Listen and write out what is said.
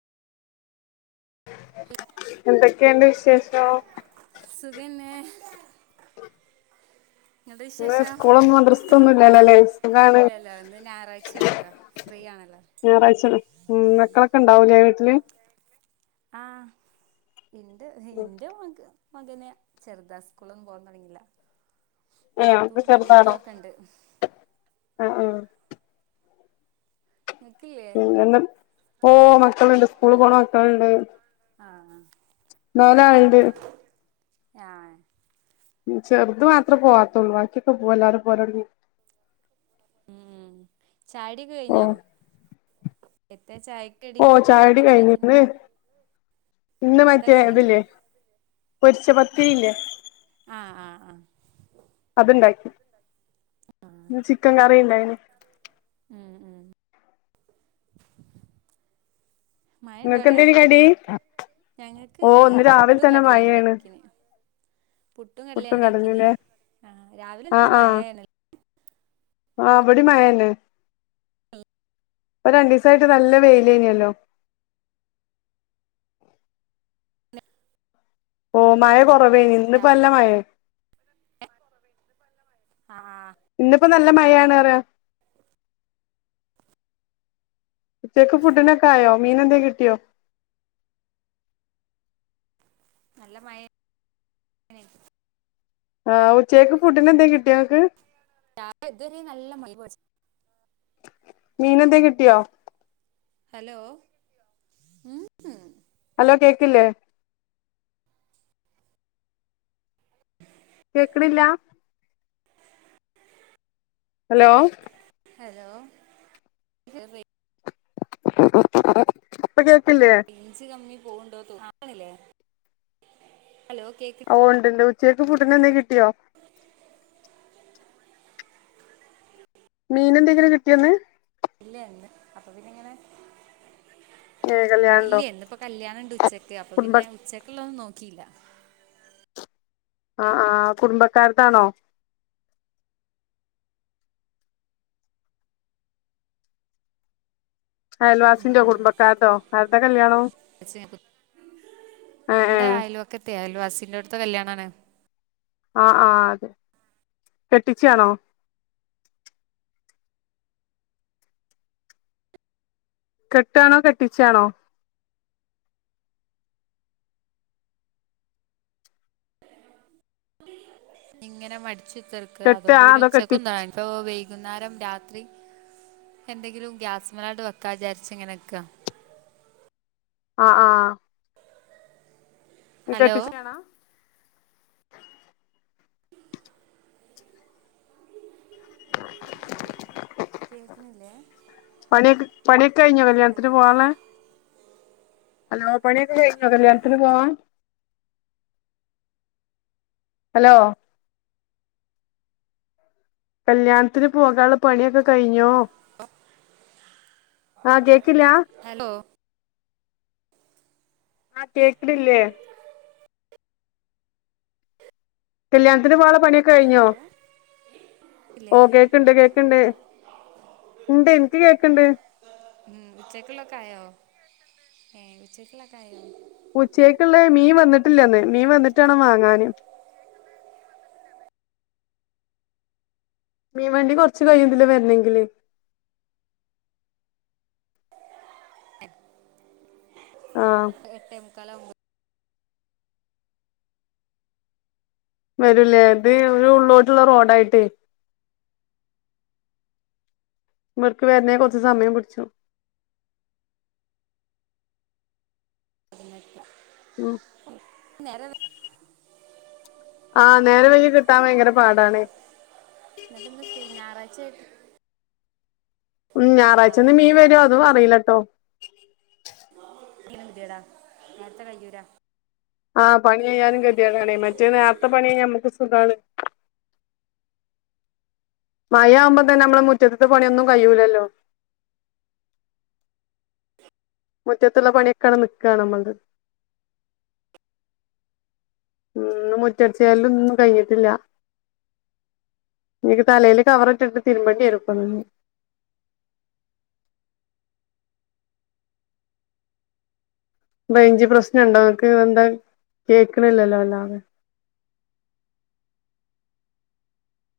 എന്തൊക്കേണ്ട് വിശേഷം. സുഖന്നേ. ഇങ്ങൾത് ഇന്ന് വിശേഷം. സ്കൂളും മദ്രസ ഒന്നും ഇല്ലല്ലോല്ലേ സുഖാണ് ഇല്ലല്ല ഇന്ന് ഞായറാഴ്ചയാണല്ലോ. ഫ്രീ ആണല്ലോ. ഞായറാഴ്ചണ്. ഉം മക്കളൊക്കെ ണ്ടാവു ലെ വീട്ടില്. ആഹ് ഇണ്ട് ഇന്റെമോൻക്ക് മകന് ചെറ്താ സ്കൂളൊന്നും പോകാൻതുടങ്ങിയില്ല ഏ ഒക്കെ നാത്തൂമാര മക്കളൊക്കെണ്ട് ആഹ് ആഹ് നിങ്ങക്കില്ലേ പിന്നെന്താ ഓ മക്കള്ണ്ട് സ്കൂള്പോണ മക്കളുണ്ട് ആഹ് ആഹ് നാലാൾണ്ട് ഞാ ചെർത് മാത്രേ പോവാത്തുള്ളു ബാക്കിയൊക്കെപോവാ എല്ലാരുംപോവാലൊട്ങ്ങി ഉം ഓ ചായുടിക്കെകഴിഞ്ഞോ എത്തെ ചായ ഓ ചായുടികഴിഞ് ഇന്ന് ഇന്ന് എത്ത കടിയുണ്ട് മറ്റേഇതില്ലേ പൊരിച്ചപത്തിരിയില്ലേ ആഹ് ആഹ് ആഹ് അത്ണ്ടാക്കി പിന്നെ ചിക്കൻകറി ഉണ്ടായിന് ഉം ഉം മഴണ്ടോ നിങ്ങക്ക് അവിടെ എന്തേനി കടി ഞങ്ങക്ക് ഓ ഇന്ന് രാവിലെ പുട്ടും തന്നെ കടലയും മഴയാണ് ഉണ്ടാക്കിന് പുട്ടും കടലണ്ടാക്കിനെ ആ രാവിലെ ആ നല്ല മഴയാണല്ല ആ ഇവിടെ മായേന്നെ ആ ഇപ്പ രണ്ട് ദിവസമായിട്ട് നല്ല വെയിലേനല്ലോ ഓ മഴ കുറവേന്നിപ്പ നല്ല മഴ ആഹ് ഇന്നിപ്പോ നല്ല മഴയാണ്റയാ ഉച്ചക്ക് ഫുഡിനെക്കൊയോ മീനന്തേലും കിട്ടിയോ നല്ല മഴ യേണ് ആഹ് ഉച്ചക്കക്ക് ഫുഡ്നന്തലും കിട്ടിയങ്ങക്ക് ച ഇത് വരെനല്ല മഴാ മീനന്തെ കിട്ടിയോ ഹലോ ഉ ഉം ഹലോ കേക്കില്ലേ കേക്ക്ണില്ല ഹലോ ഹലോ റെയ് ഇപ്പ കേക്കില്ലേ റേഞ്ച്കമ്മി പോണ്ടോ തോന്നു ഹലോ കേക്കില്ലേ ഓ ഉണ്ട്ണ്ട് ഉച്ചക്ഫുഡിനന്തേലും കിട്ടിയോ മീനന്തെങ്കിലും കിട്ടിയോന്ന് ഇല്ലന്ന് അപ്പൊ പിന്നങ്ങനെ ഏഹ് ഇല്ല കല്യാണണ്ടോ എന്നിപ്പോ കല്യാണണ്ട് ഉച്ചക്ക് അപ്പൊ കുടുംബ പിന്നെ ഉച്ചക്കുള്ള തൊന്നും നോക്കിയില്ല ആഹ് ആഹ് കുടുംബക്കാരതാണോ അയൽവാസിന്റൊ കുടുംബക്കാരതോ ആരതാ കല്യാണം ഏഹ് ഇവിടെ ഏഹ് അയലോകത്തെ ആയൽവാസിന്റെടുത്തെ കല്യാണണ് ആഹ്ആഹ് അതെ കെട്ടിച്ചാണോ കെട്ടാണോ കെട്ടിച്ചാണോ ഇങ്ങനെ മടിച്ചുത്തർക്ക കെട്ട അതുകൊണ്ട് ആ പിന്നെ അതോ കെട്ടി ഉച്ചക്കൊന്ന അ പ്പോ വൈകുന്നേരം രാത്രി. എന്തെങ്കിലും ഗ്യാസ്മലാഡ് വെക്കാ വിചാര്ച്ങ്ങനെ നിക്ക. ആഹ് ആഹ്. ഹലോ കെട്ടിച്ചിണേണാ. കേൾക്കുന്നില്ലേ പണ്യൊക്ക പണ്യൊകഴിഞ്ഞ കല്യാണത്തിന് ഹലോ പോവാള്ളെ. ഹലോ പണ്യൊക്കെ കഴിഞ്ഞോ കല്യാണത്തിന് പോകാൻ. ഹലോ. കല്ല്യാൺത്തിന് പോകാള്ള പണിയൊക്കെ കഴിഞ്ഞോ. ആഹ് ക്കേക്ക്ല്ല. ഹലോ. ആഹ് കേക്ക്ണില്ലേ. കല്ല്യാൺത്തിന് പോകാല്ല പണിയൊ ഹലോ. ക് ഓ ല്ലേ. കേക്ക്ണ്ട് കേക്ക്ണ്ട് ഇണ്ട് എനിക്ക് കേക്ക്ണ്ട് ഉം ഉച്ചക്ക്ള്ളൊക്കായോ ഏഹ് ഉച്ചക്ക്ള്ളക്കായോ. ഉച്ചക്കക്ക്ള്ള മീൻ വന്നിട്ടില്ലന്ന് മീൻ വന്നിട്ടാണം വാങ്ങാന്. മീൻ വണ്ടി കൊർച്ച് കയും ഇതിലെ വര്നെങ്കില്. എ. ആ എട്ടെ മുക്കാലാവുമ്പ. വരുലേ ഇത് ഒരു ഉള്ളോട്ടുള്ള റോഡായിട്ടെ. ഇവട്ക്ക് വര്നേ കൊർച്ച് സമയം പുട്ച്ചു. [inaudible] ഉം. നേരം വെ ആഹ് നേരം വയ്കി കിട്ടാൻ ഭയങ്കര എത്താ പാടാണെ. എന്നിട്ട് ഇന്ന് ഫ്രീ ഞായറാഴ്ചയായിട്ട്. ഉം ആ ഞായറാഴ്ചന്ന് മീൻ വരോ പ- അതു അറീലട്ടോ. ഇതെന്തേടോ നേര്ത്തെ കയ്യൂലാ. ആഹ് പണികയിയാനും കെത്യേടാണേ മറ്റേ നേർത്തെ പണികയ്ഞ്ഞാ നമ്മക്ക് സുഖാണ്. മയാവുമ്പ തന്നെ നമ്മളെ മുറ്റത്ത്ത്തെ പണിയൊന്നും കഴിയൂലല്ലോ. മുറ്റത്തുള്ള പണ്യൊക്കടെ നിക്കാ നമ്മൾത്. ഉം ഇന്ന് മുറ്റട്ച്ച് വാരലുന്നും കയ്ഞ്ഞിട്ടില്ല. ഞ്ഞ്ക്ക് തലേല് കവറ്ട്ടിട്ട് തിര്മ്പണ്ടിവരും ഇപ്പന്ന്ഞ്ഞ്. റേഞ്ച് പ്രശ്നണ്ടോ ങ്ങക്ക് എന്താ കേക്ക്ണില്ലല്ലോ വല്ലാതെ.